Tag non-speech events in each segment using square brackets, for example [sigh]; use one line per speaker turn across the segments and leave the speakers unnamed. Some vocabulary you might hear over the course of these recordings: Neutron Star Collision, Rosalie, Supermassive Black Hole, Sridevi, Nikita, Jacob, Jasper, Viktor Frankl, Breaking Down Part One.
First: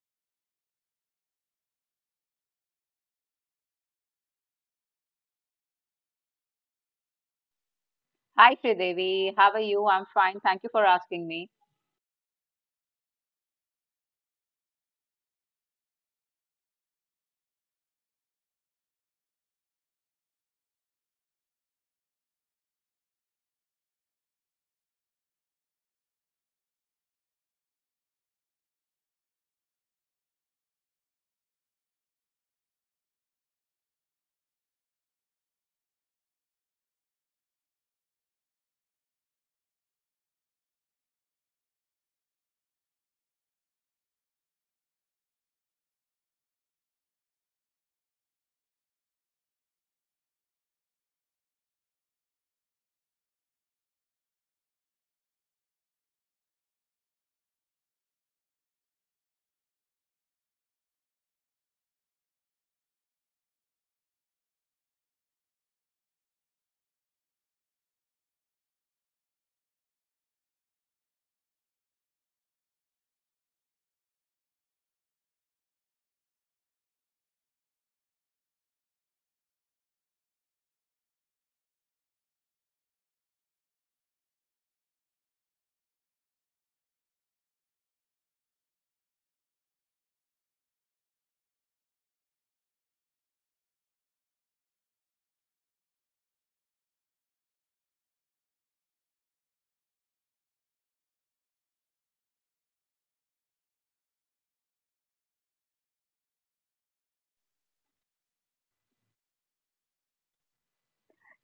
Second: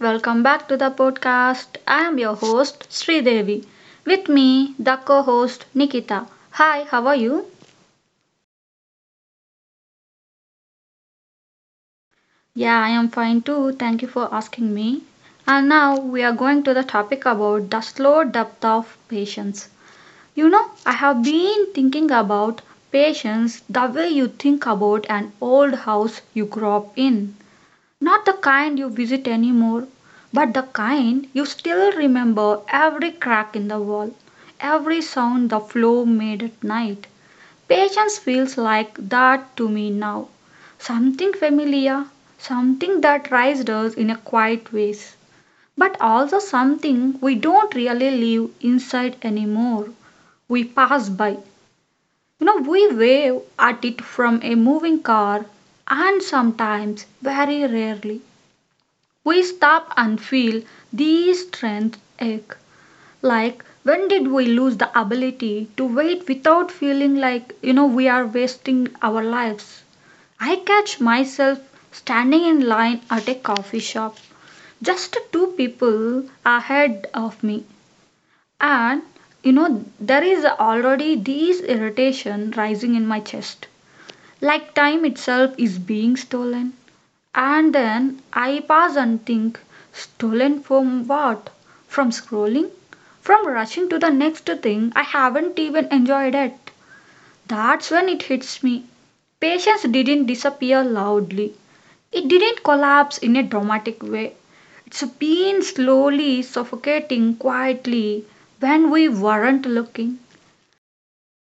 welcome back to the podcast. I am your host Sridevi. With me, the co-host Nikita. Hi, how are you?
Hi, Sridevi. How are you? I'm fine. Thank you for asking me.
Yeah, I am fine too. Thank you for asking me. And now we are going to the topic about the slow depth of patience. You know, I have been thinking about patience the way you think about an old house you grew up in. Not the kind you visit anymore, but the kind you still remember every crack in the wall, every sound the flow made at night. Patience feels like that to me now. Something familiar, something that raised us in a quiet ways, but also something we don't really live inside anymore. We pass by. You know, we wave at it from a moving car and sometimes, very rarely, we stop and feel these strength ache. Like, when did we lose the ability to wait without feeling like, we are wasting our lives? I catch myself standing in line at a coffee shop, just two people ahead of me. And, you know, there is already this irritation rising in my chest. Like, time itself is being stolen. And then I pause and think stolen from what? From scrolling? From rushing to the next thing? I haven't even enjoyed it. That's when it hits me. Patience didn't disappear loudly, it didn't collapse in a dramatic way. It's been slowly suffocating quietly when we weren't looking.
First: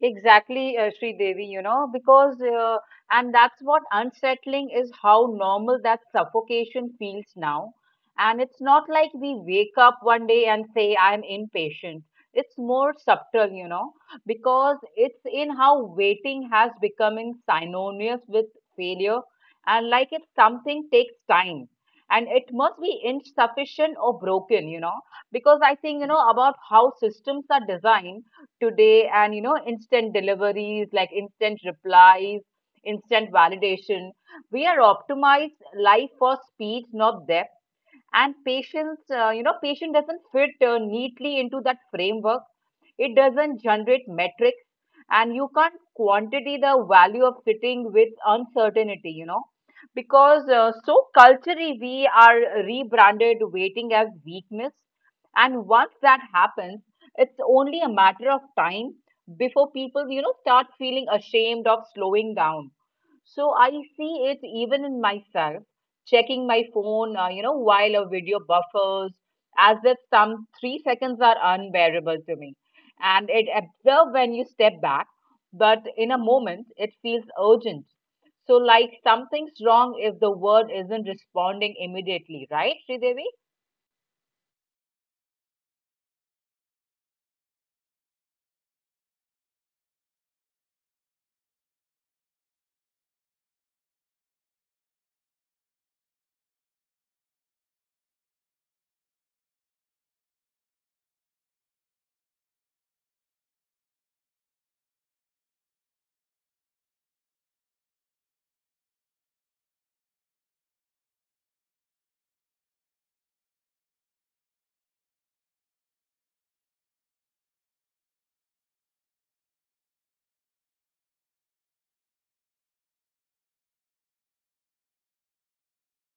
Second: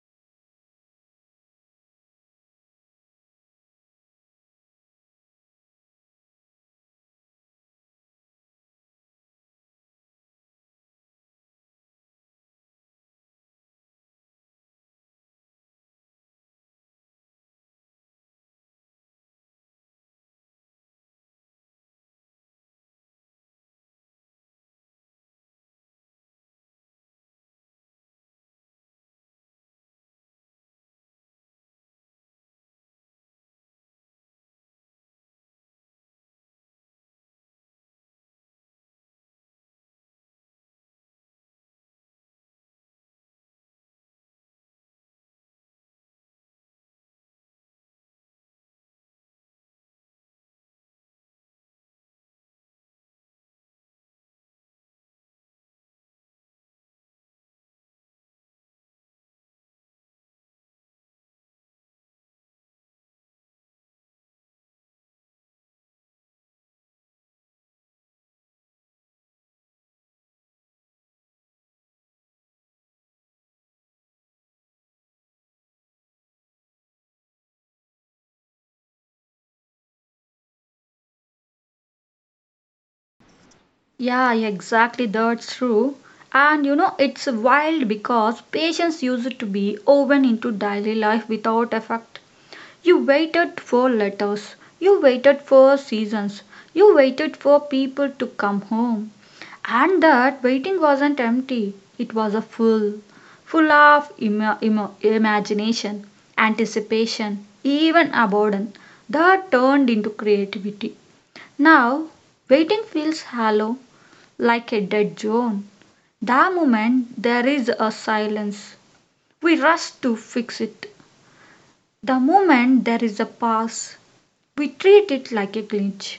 Exactly, Sri Devi, because, and that's what unsettling is how normal that suffocation feels now. And it's not like we wake up one day and say, I'm impatient. It's more subtle, because it's in how waiting has becoming synonymous with failure. And like if something takes time, and it must be insufficient or broken, because I think, about how systems are designed today. And instant deliveries, like instant replies, instant validation, we are optimized life for speed, not depth. And patients, patient doesn't fit neatly into that framework. It doesn't generate metrics, and you can't quantity the value of sitting with uncertainty because so culturally we are rebranded waiting as weakness. And once that happens, it's only a matter of time before people start feeling ashamed of slowing down. So I see it even in myself, checking my phone, while a video buffers, as if some 3 seconds are unbearable to me. And it observe when you step back, but in a moment it feels urgent. So like something's wrong if the word isn't responding immediately, right, Sridevi?
Yeah, exactly, that's true. And you know, it's wild because patients used to be woven into daily life without effect. You waited for letters, you waited for seasons, you waited for people to come home. And that waiting wasn't empty, it was a full, full of imagination, anticipation, even abandon that turned into creativity. Now, waiting feels hollow like a dead zone, the moment there is a silence, we rush to fix it; the moment there is a pause, we treat it like a glitch.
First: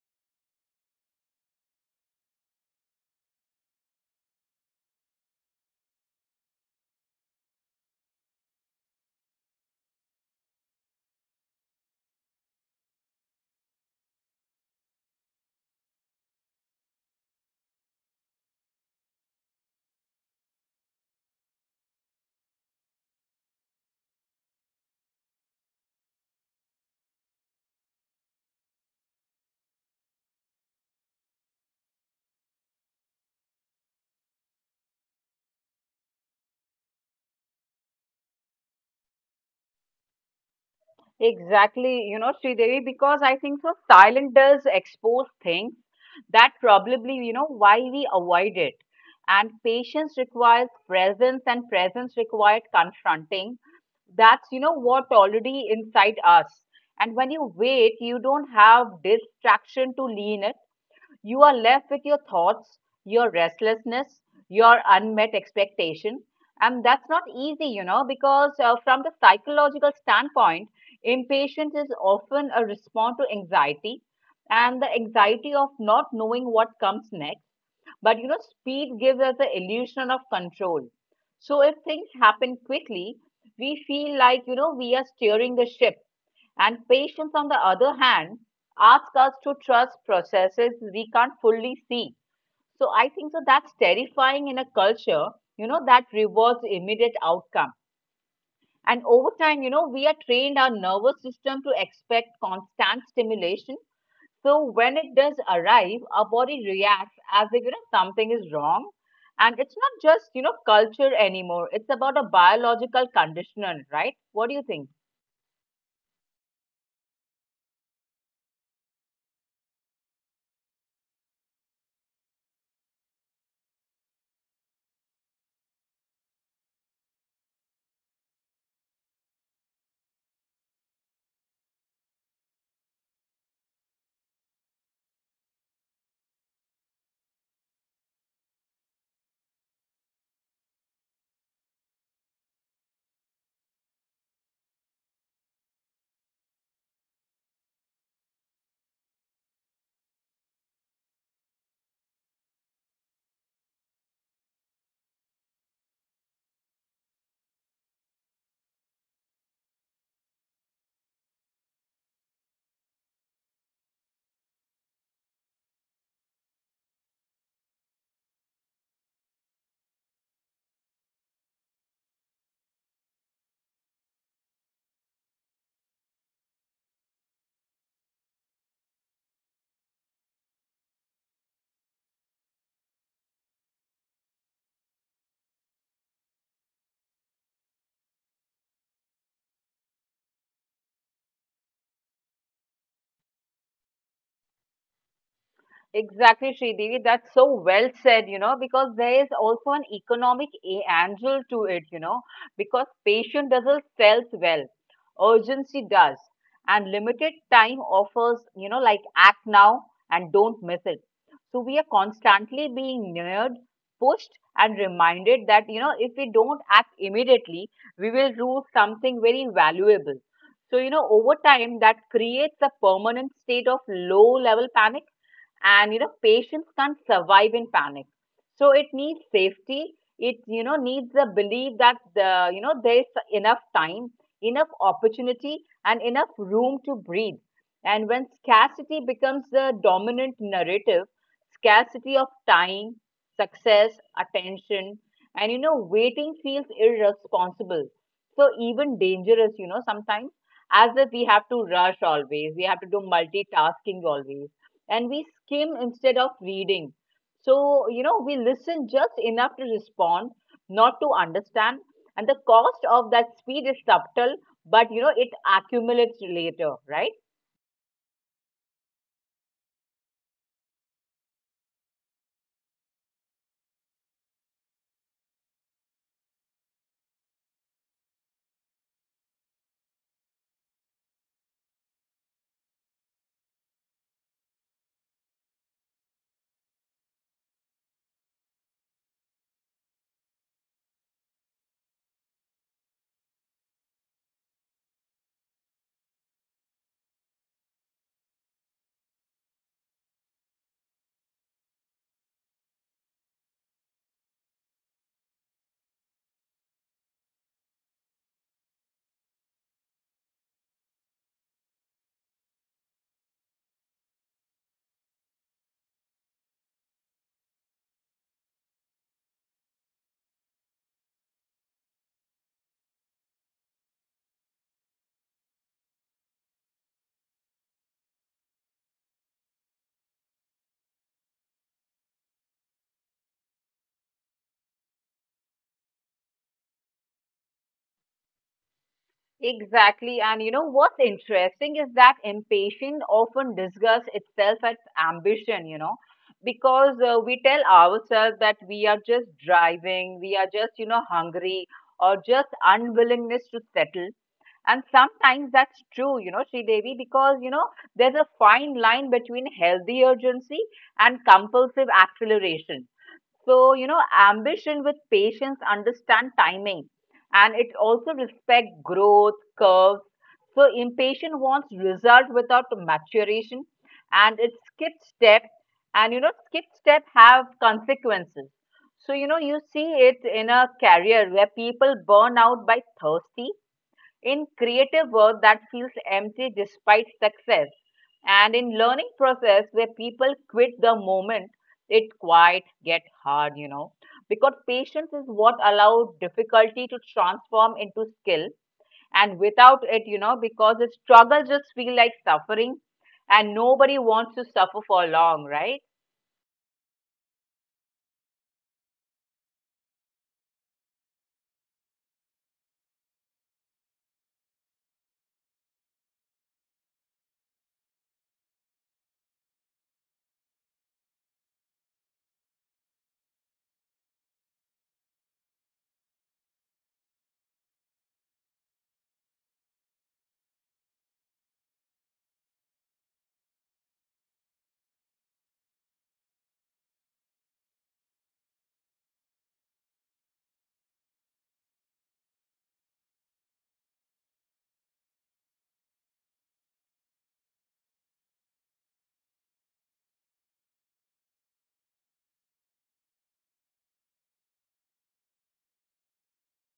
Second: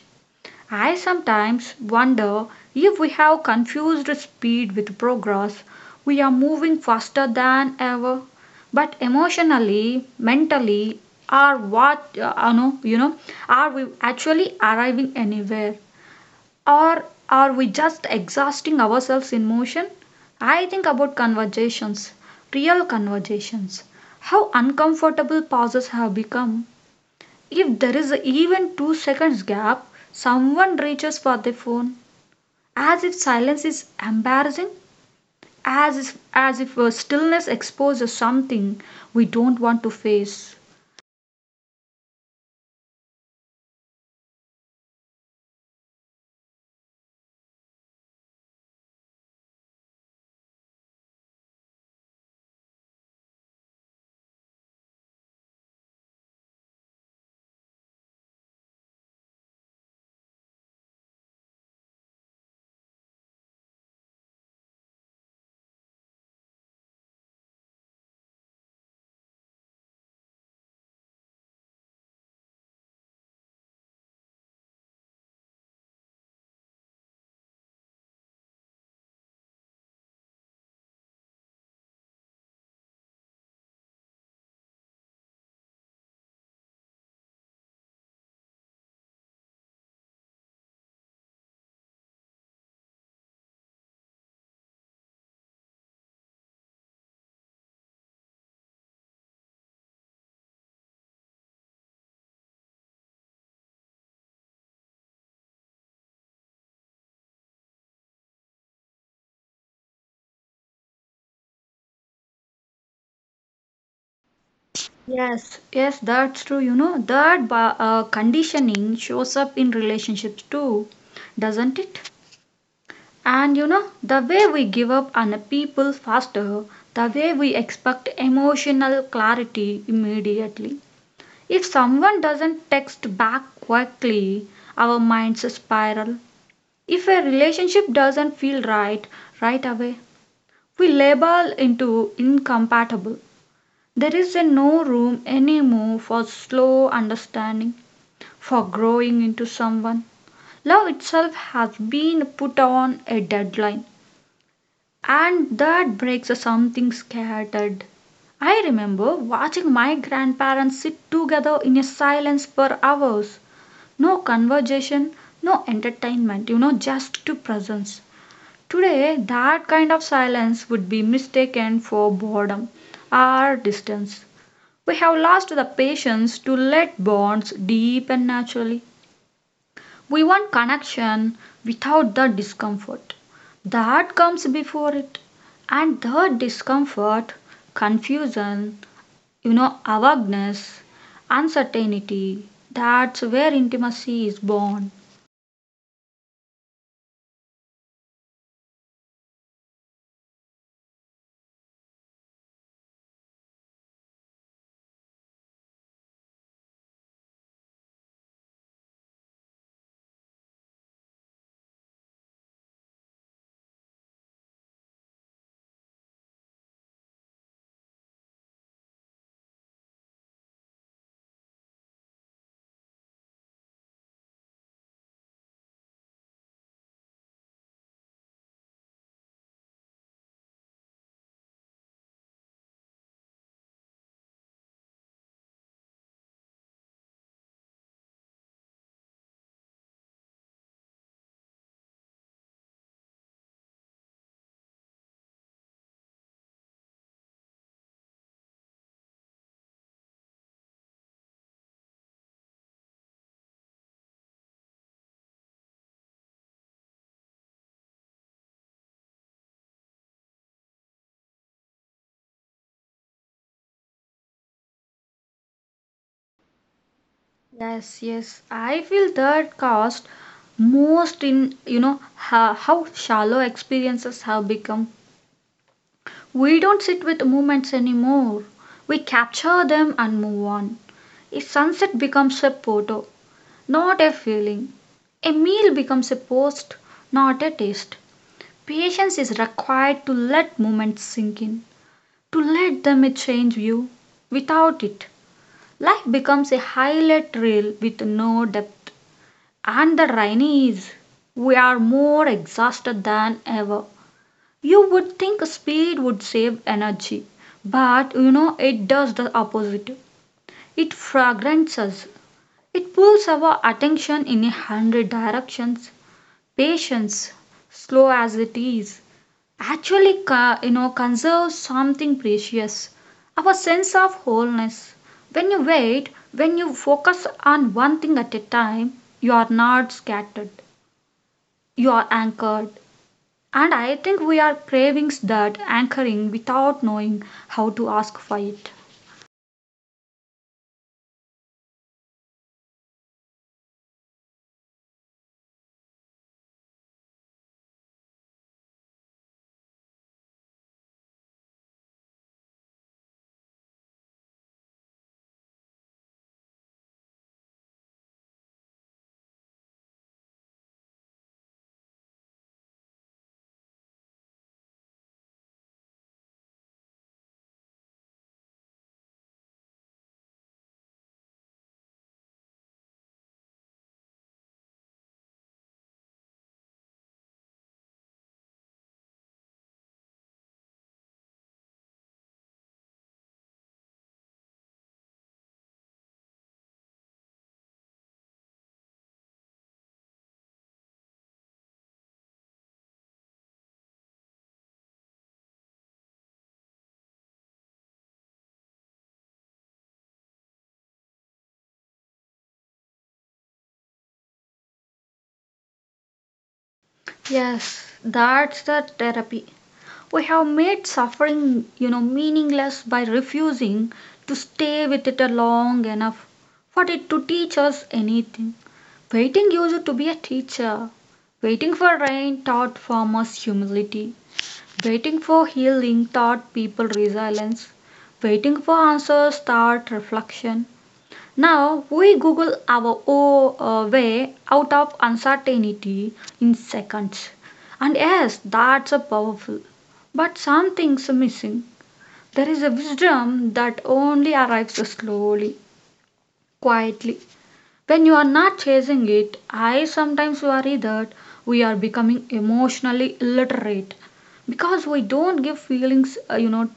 I sometimes wonder if we have confused speed with progress. We are moving faster than ever, but emotionally, mentally, are what are we actually arriving anywhere? Or are we just exhausting ourselves in motion? I think about conversations, real conversations. How uncomfortable pauses have become. If there is even two seconds gap, someone reaches for their phone. As if silence is embarrassing, as if stillness exposes something we don't want to face.
Exactly, Sridevi, because I think so silent does expose things that probably, why we avoid it. And patience requires presence, and presence requires confronting. That's, what already inside us. And when you wait, you don't have distraction to lean it. You are left with your thoughts, your restlessness, your unmet expectation. And that's not easy, because from the psychological standpoint, impatience is often a response to anxiety, and the anxiety of not knowing what comes next. But speed gives us the illusion of control. So if things happen quickly, we feel like, we are steering the ship. And patience, on the other hand, asks us to trust processes we can't fully see. So I think so that's terrifying in a culture, that rewards immediate outcome. And over time, we are trained our nervous system to expect constant stimulation. So when it does arrive, our body reacts as if something is wrong. And it's not just, culture anymore. It's about a biological conditioner, right? What do you think?
Yes, yes, that's true. You know, that conditioning shows up in relationships too, doesn't it? And you know, the way we give up on the people faster, the way we expect emotional clarity immediately. If someone doesn't text back quickly, our minds spiral. If a relationship doesn't feel right right away, we label into incompatible. There is a no room anymore for slow understanding, for growing into someone. Love itself has been put on a deadline, and that breaks something scattered. I remember watching my grandparents sit together in a silence for hours. No conversation, no entertainment, you know, just to presence. Today, that kind of silence would be mistaken for boredom or distance. We have lost the patience to let bonds deepen naturally. We want connection without the discomfort. The heart comes before it, and the discomfort, confusion, you know, awareness, uncertainty. That's where intimacy is born.
Exactly, Sridevi. That's so well said, because there is also an economic angle to it, because patient doesn't sells well, urgency does, and limited time offers, like act now and don't miss it. So we are constantly being nudged, pushed, and reminded that, if we don't act immediately, we will lose something very valuable. So, over time, that creates a permanent state of low level panic. And patients can't survive in panic. So it needs safety. It needs the belief that the there is enough time, enough opportunity, and enough room to breathe. And when scarcity becomes the dominant narrative, scarcity of time, success, attention, and waiting feels irresponsible, so even dangerous, sometimes, as if we have to rush always, we have to do multitasking always. And we skim instead of reading. So, we listen just enough to respond, not to understand. And the cost of that speed is subtle, but it accumulates later, right?
Yes, yes, I feel that cost most in you know how shallow experiences have become. We don't sit with moments anymore. We capture them and move on. A sunset becomes a photo, not a feeling. A meal becomes a post, not a taste. Patience is required to let moments sink in, to let them change you. Without it, life becomes a highlight reel with no depth. And the irony is, we are more exhausted than ever. You would think speed would save energy, but you know it does the opposite. It fragments us. It pulls our attention in a hundred directions. Patience, slow as it is, actually, conserves something precious, our sense of wholeness. When you wait, when you focus on one thing at a time, you are not scattered, you are anchored. And I think we are craving that anchoring without knowing how to ask for it.
Exactly. And what's interesting is that impatience often disguises itself as ambition, because we tell ourselves that we are just driving, we are just, hungry, or just unwillingness to settle. And sometimes that's true, Sri Devi, because, there's a fine line between healthy urgency and compulsive acceleration. So, ambition with patience understand timing, and it also respect growth curves. So impatient wants result without maturation, and it skips step, and skip step have consequences. So you see it in a career where people burn out by thirsty, in creative work that feels empty despite success, and in learning process where people quit the moment it quite get hard because patience is what allow difficulty to transform into skill. And without it, because the struggle just feel like suffering, and nobody wants to suffer for long, right?
Yes, that's the therapy. We have made suffering, you know, meaningless by refusing to stay with it long enough for it to teach us anything. Waiting used to be a teacher. Waiting for rain taught farmers humility. Waiting for healing taught people resilience. Waiting for answers taught reflection. Now we Google our way out of uncertainty in seconds. And yes, that's a powerful. But something's missing. There is a wisdom that only arrives slowly, quietly, when you are not chasing it. I sometimes worry that we are becoming emotionally illiterate because we don't give feelings,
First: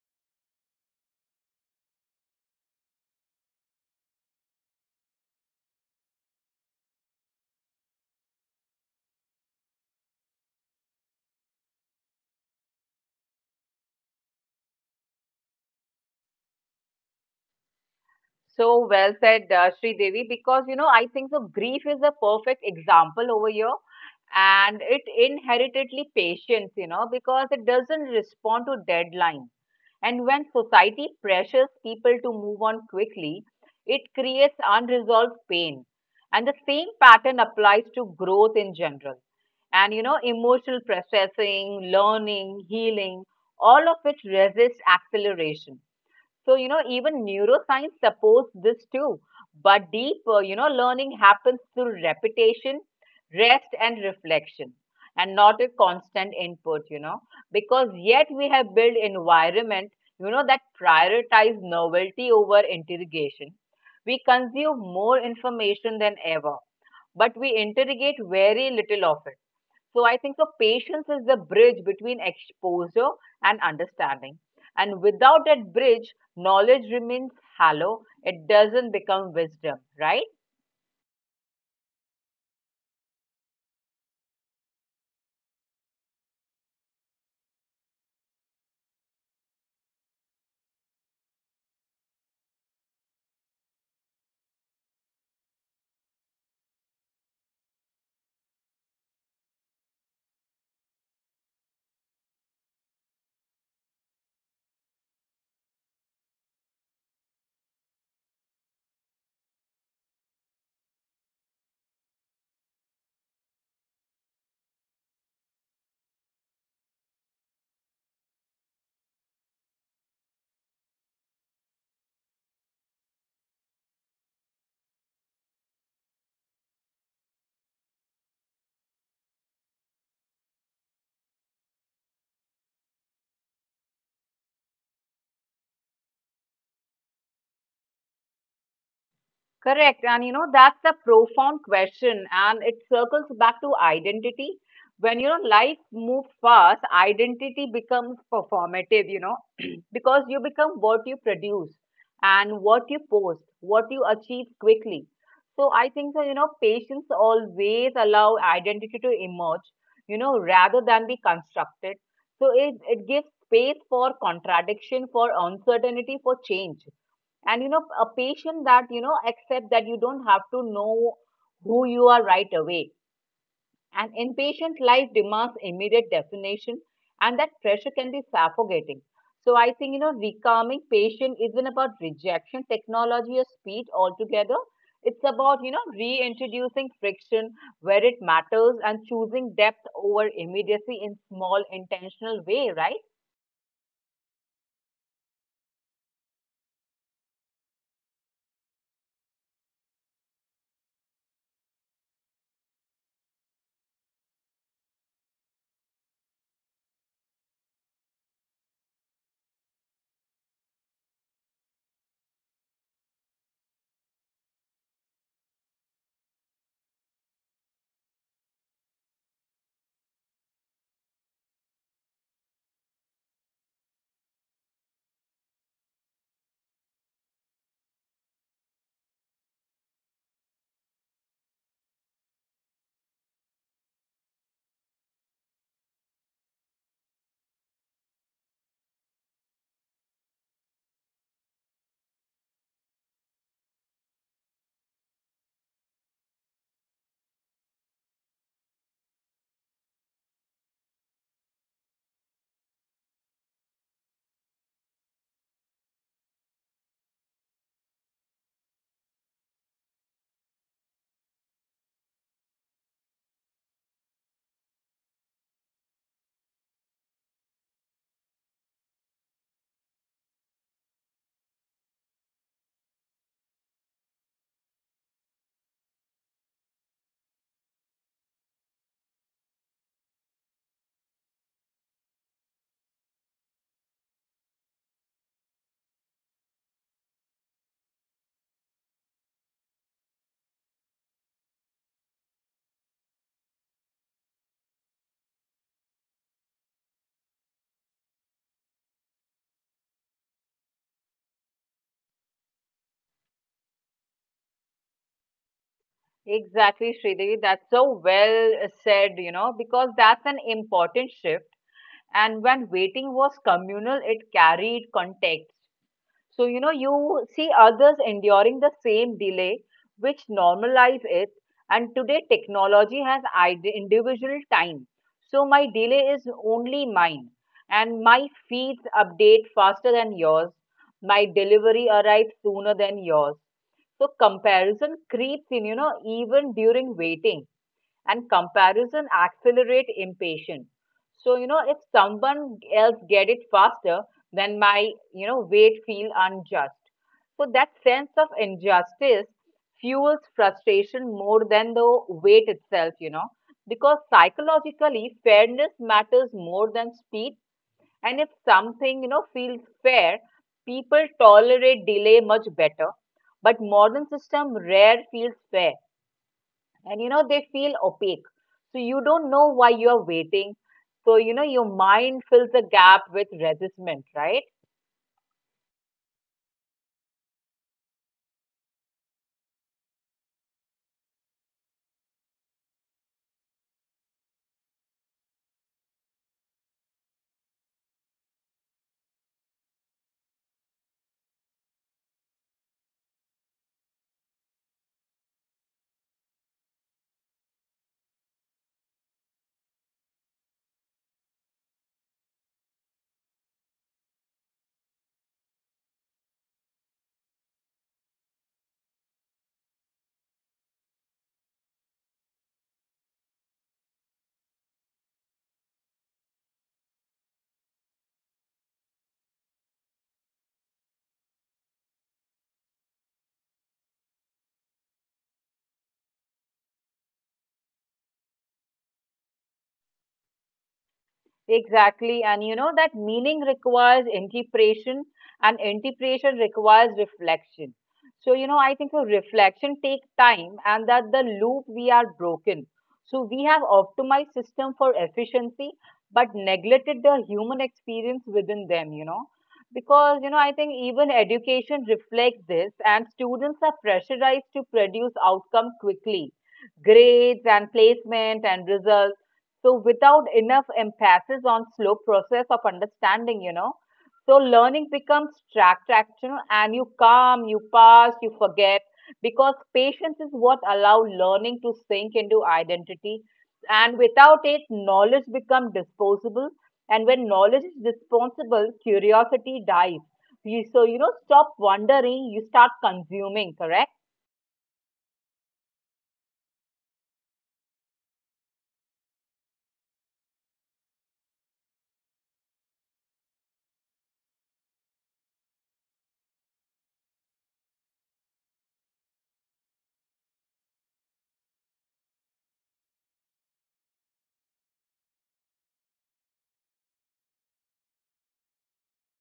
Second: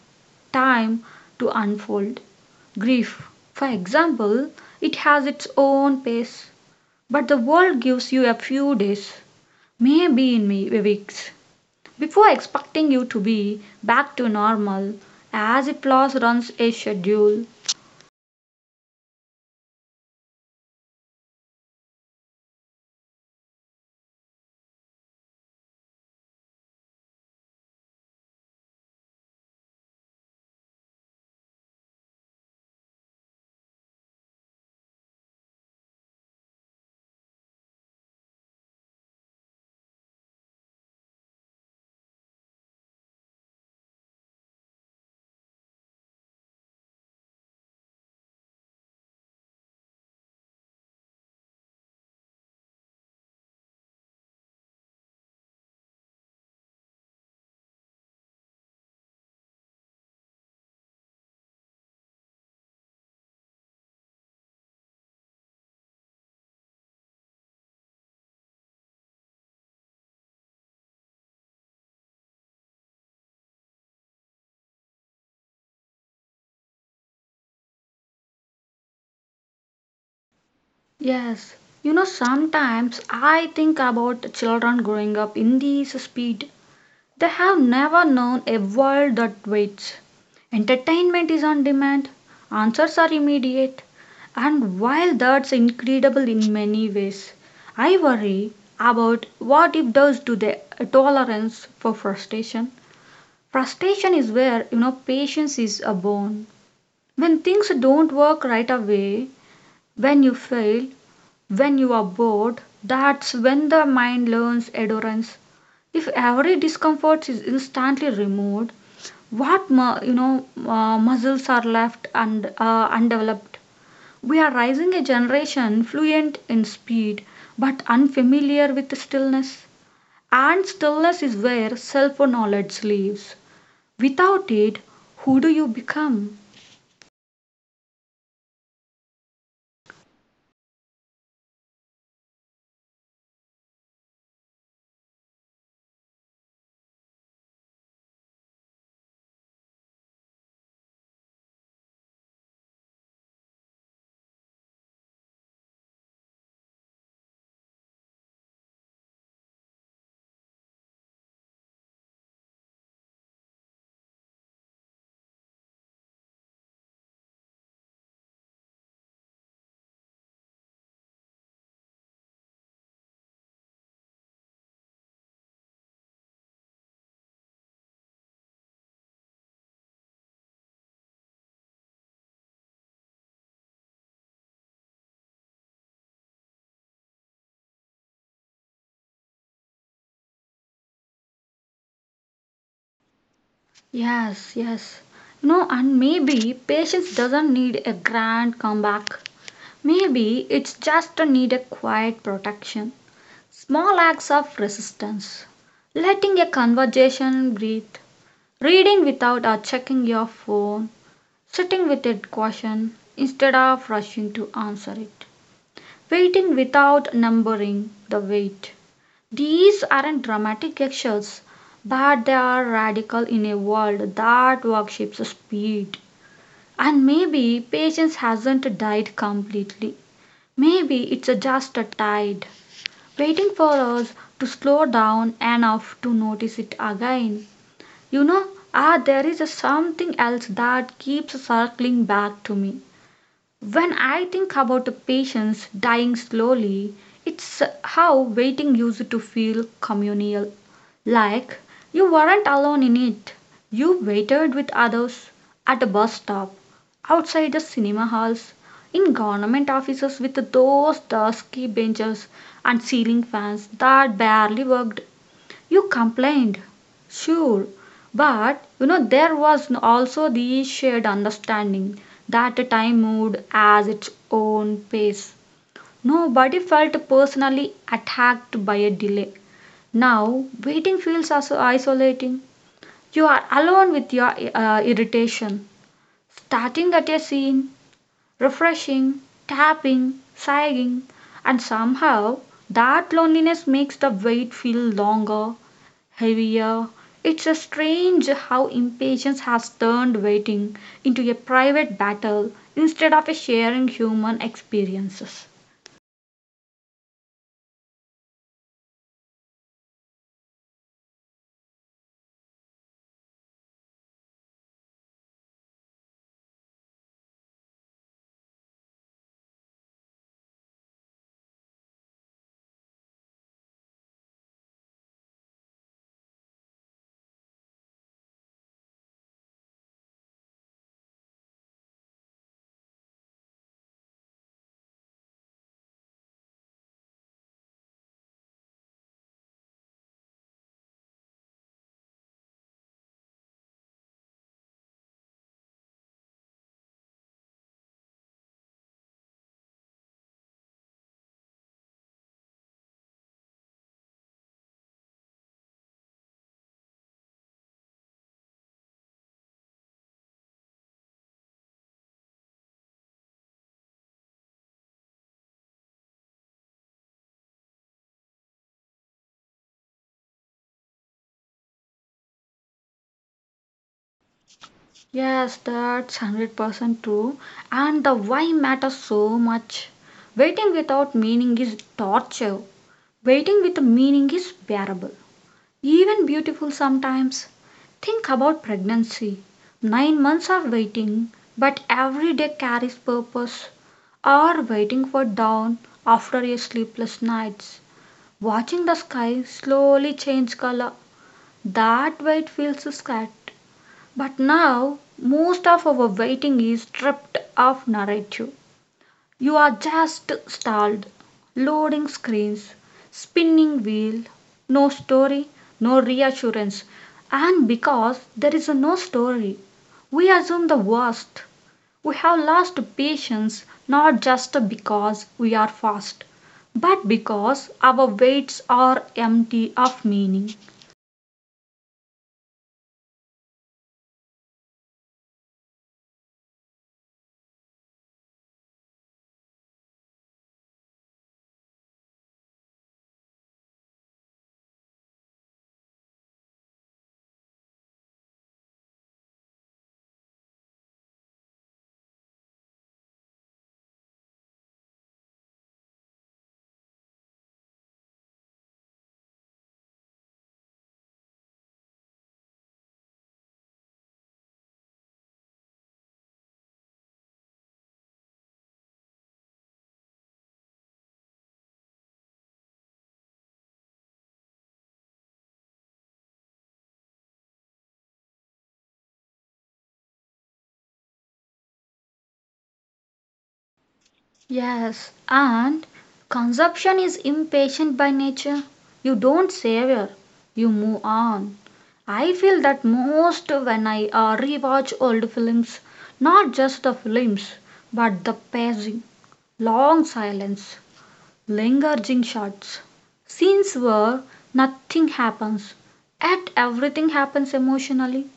time to unfold. Grief, for example, it has its own pace, but the world gives you a few days, maybe in weeks, before expecting you to be back to normal as if loss runs a schedule.
So well said, Sri Devi, because I think the grief is a perfect example over here, and it inheritedly patience, because it doesn't respond to deadline. And when society pressures people to move on quickly, it creates unresolved pain. And the same pattern applies to growth in general. And emotional processing, learning, healing, all of which resist acceleration. So, even neuroscience supports this too. But deeper, learning happens through repetition, rest, and reflection, and not a constant input, because yet we have built environment, that prioritize novelty over interrogation. We consume more information than ever, but we interrogate very little of it. So I think the patience is the bridge between exposure and understanding. And without that bridge, knowledge remains hollow. It doesn't become wisdom, right?
Yes, you know, sometimes I think about children growing up in this speed. They have never known a world that waits. Entertainment is on demand, answers are immediate, and while that's incredible in many ways, I worry about what it does to their tolerance for frustration. Frustration is where, you know, patience is a bone. When things don't work right away, when you fail, when you are bored, that's when the mind learns endurance. If every discomfort is instantly removed, what muscles are left and undeveloped? We are rising a generation fluent in speed but unfamiliar with stillness. And stillness is where self knowledge lives. Without it, who do you become?
Correct. And that's a profound question. And it circles back to identity. When life moves fast, identity becomes performative, [clears throat] because you become what you produce and what you post, what you achieve quickly. So I think that patients always allow identity to emerge, rather than be constructed. So it gives space for contradiction, for uncertainty, for change. And a patient that accept that you don't have to know who you are right away. And inpatient life demands immediate definition, and that pressure can be suffocating. So I think recalming patient isn't about rejection technology or speed altogether. It's about reintroducing friction where it matters, and choosing depth over immediacy in small intentional way, right?
Yes, yes. You know, and maybe patience doesn't need a grand comeback. Maybe it's just a need a quiet protection, small acts of resistance, letting a conversation breathe, reading without or checking your phone, sitting with a caution instead of rushing to answer it, waiting without numbering the wait. These aren't dramatic actions, but they are radical in a world that worships speed. And maybe patience hasn't died completely. Maybe it's a just a tide waiting for us to slow down enough to notice it again. You know, there is a something else that keeps circling back to me. When I think about a patient's dying slowly, it's how waiting used to feel communal. Like you weren't alone in it. You waited with others at a bus stop, outside the cinema halls, in government offices with those dusky benches and ceiling fans that barely worked. You complained, sure, but you know there was also the shared understanding that the time moved at its own pace. Nobody felt personally attacked by a delay. Now, waiting feels also isolating. You are alone with your irritation. Starting at a scene, refreshing, tapping, sighing, and somehow that loneliness makes the wait feel longer, heavier. It's a strange how impatience has turned waiting into a private battle instead of a sharing human experiences.
Exactly, Sridevi. That's so well said, because that's an important shift. And when waiting was communal, it carried context. So, you see others enduring the same delay, which normalize it. And today, technology has individual time. So, my delay is only mine. And my feeds update faster than yours. My delivery arrives sooner than yours. So, comparison creeps in, even during waiting. And comparison accelerate impatience. So if someone else get it faster, then my wait feel unjust. So that sense of injustice fuels frustration more than the weight itself because psychologically fairness matters more than speed. And if something feels fair, people tolerate delay much better. But modern system rare feels fair, and they feel opaque. So you don't know why you're waiting. So your mind fills the gap with resentment, right?
Yes, that's 100% true. And the why matters so much. Waiting without meaning is torture. Waiting with a meaning is bearable. Even beautiful sometimes. Think about pregnancy, nine months of waiting, but every day carries purpose. Or waiting for dawn after your sleepless nights, watching the sky slowly change color. That wait feels sad. But now, most of our waiting is stripped of narrative. You are just stalled. Loading screens, spinning wheel, no story, no reassurance. And because there is no story, we assume the worst. We have lost patience not just because we are fast, but because our weights are empty of meaning.
Exactly. And that meaning requires interpretation, and interpretation requires reflection. So, I think so reflection takes time, and that the loop we are broken. So we have optimized system for efficiency, but neglected the human experience within them. Because, I think even education reflects this, and students are pressurized to produce outcome quickly. Grades and placement and results, so without enough emphasis on slow process of understanding so learning becomes tracked and you come, you pass, you forget, because patience is what allow learning to sink into identity. And without it, knowledge becomes disposable. And when knowledge is disposable, curiosity dies. You so stop wondering, you start consuming, correct.
Yes, and consumption is impatient by nature. You don't savor, you move on. I feel that most when I rewatch old films, not just the films, but the pacing, long silence, lingering shots, scenes where nothing happens, yet everything happens emotionally.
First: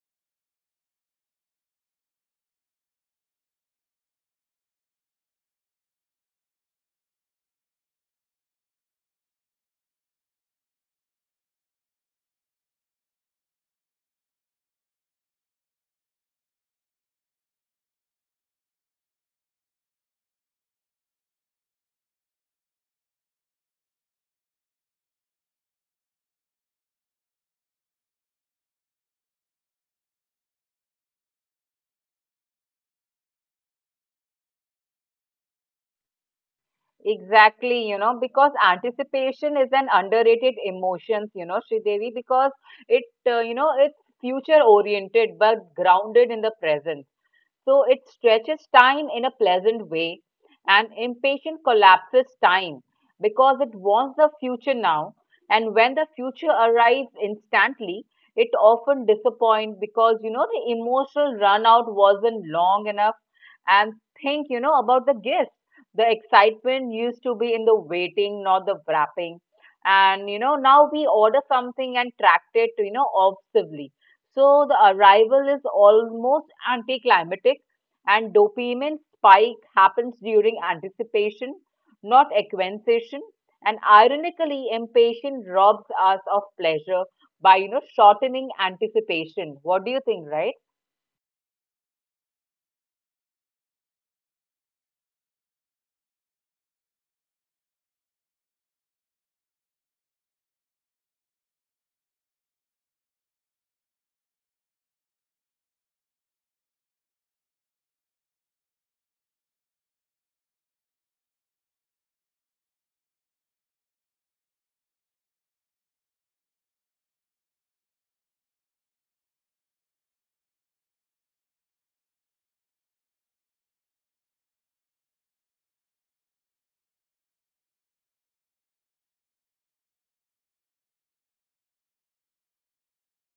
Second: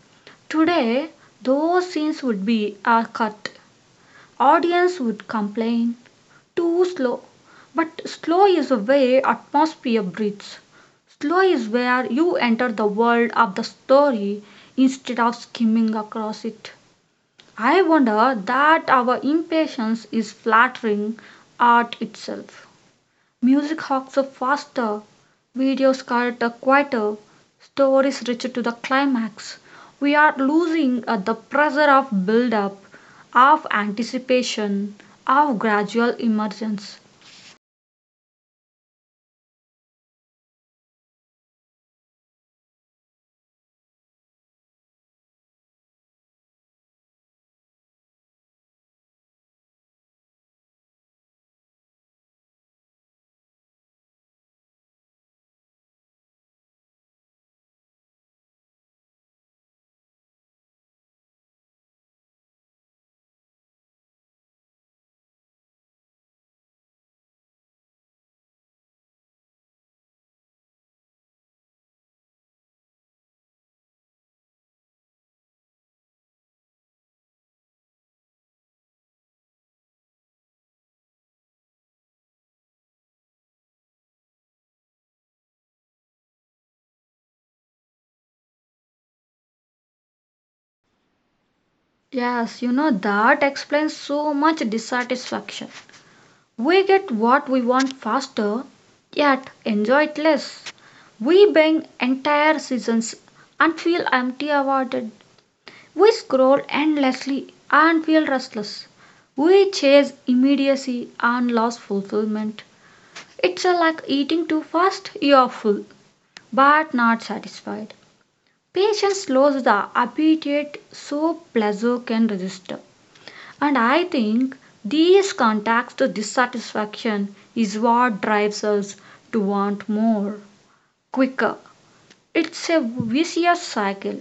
Today, those scenes would be cut. Audience would complain, too slow. But slow is the way atmosphere breathes. Slow is where you enter the world of the story instead of skimming across it. I wonder that our impatience is flattering art itself. Music hawks are faster, videos cut are quieter, stories richer to the climax. We are losing the pressure of build up, of anticipation, of gradual emergence.
Exactly, because anticipation is an underrated emotion, Sridevi, because it, it's future oriented but grounded in the present. So it stretches time in a pleasant way, and impatient collapses time because it wants the future now. And when the future arrives instantly, it often disappoints because the emotional run out wasn't long enough. And think, about the gifts. The excitement used to be in the waiting, not the wrapping. And now we order something and track it, obsessively, so the arrival is almost anticlimactic, and dopamine spike happens during anticipation, not acquisition. And ironically, impatience robs us of pleasure by shortening anticipation. What do you think, right?
Yes, you know, that explains so much dissatisfaction. We get what we want faster, yet enjoy it less. We bang entire seasons and feel empty about it. We scroll endlessly and feel restless. We chase immediacy and lose fulfillment. It's like eating too fast, you're full, but not satisfied. Patience slows the appetite so pleasure can register. And I think these contacts, the dissatisfaction is what drives us to want more, quicker. It's a vicious cycle.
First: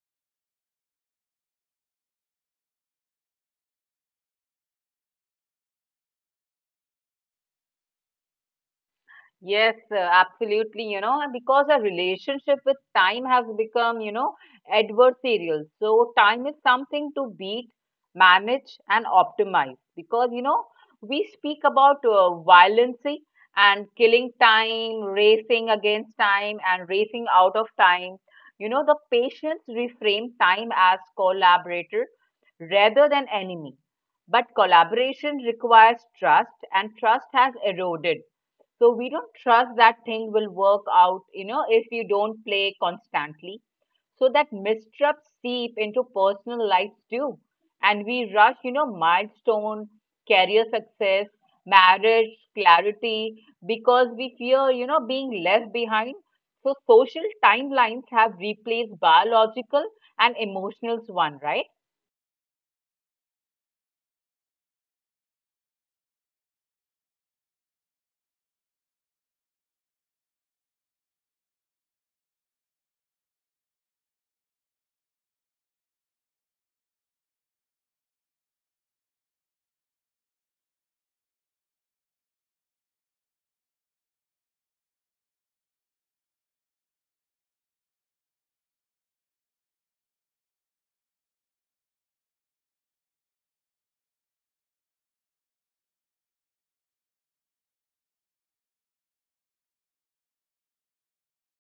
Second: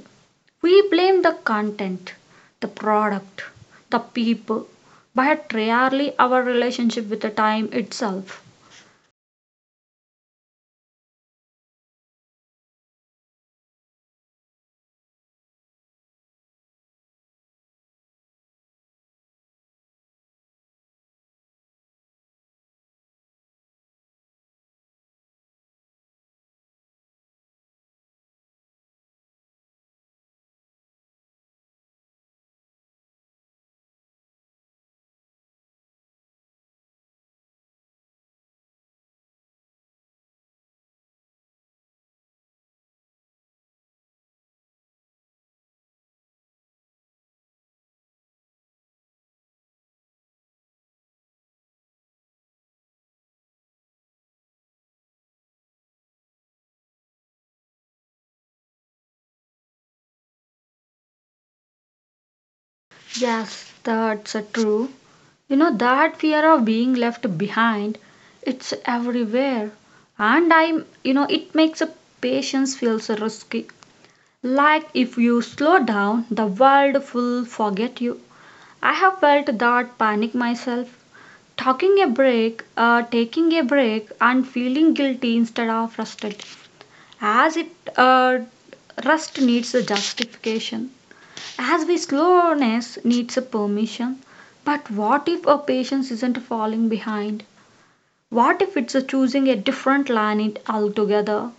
We blame the content, the product, the people, but rarely our relationship with the time itself.
Yes, absolutely. And because our relationship with time has become, adversarial. So time is something to beat, manage, and optimize. Because, we speak about violence and killing time, racing against time, and racing out of time. The patients reframe time as collaborator rather than enemy. But collaboration requires trust, and trust has eroded, so we don't trust that thing will work out, if you don't play constantly. So that mistrusts seep into personal lives too. And we rush, you know, milestone, career success, marriage, clarity, because we fear, you know, being left behind. So social timelines have replaced biological and emotional one, right?
Yes, that's true. You know, that fear of being left behind, it's everywhere. And it makes a patience feels risky. Like if you slow down, the world will forget you. I have felt that panic myself. Talking a break, taking a break, and feeling guilty instead of frustrated, as it uh, rust needs a justification, as we slowness needs a permission. But what if a patience isn't falling behind? What if it's a choosing a different line it altogether?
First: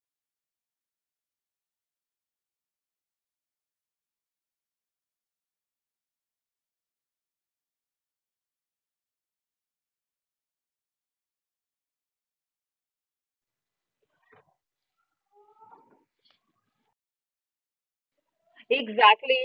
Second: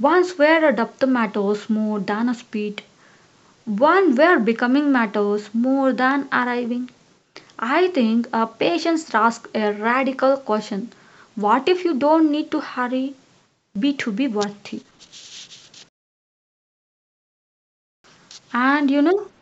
Once where a depth matters more than a speed. One where becoming matters more than arriving. I think a patience asks a radical question. What if you don't need to hurry, be to be worthy? And you know,
Exactly.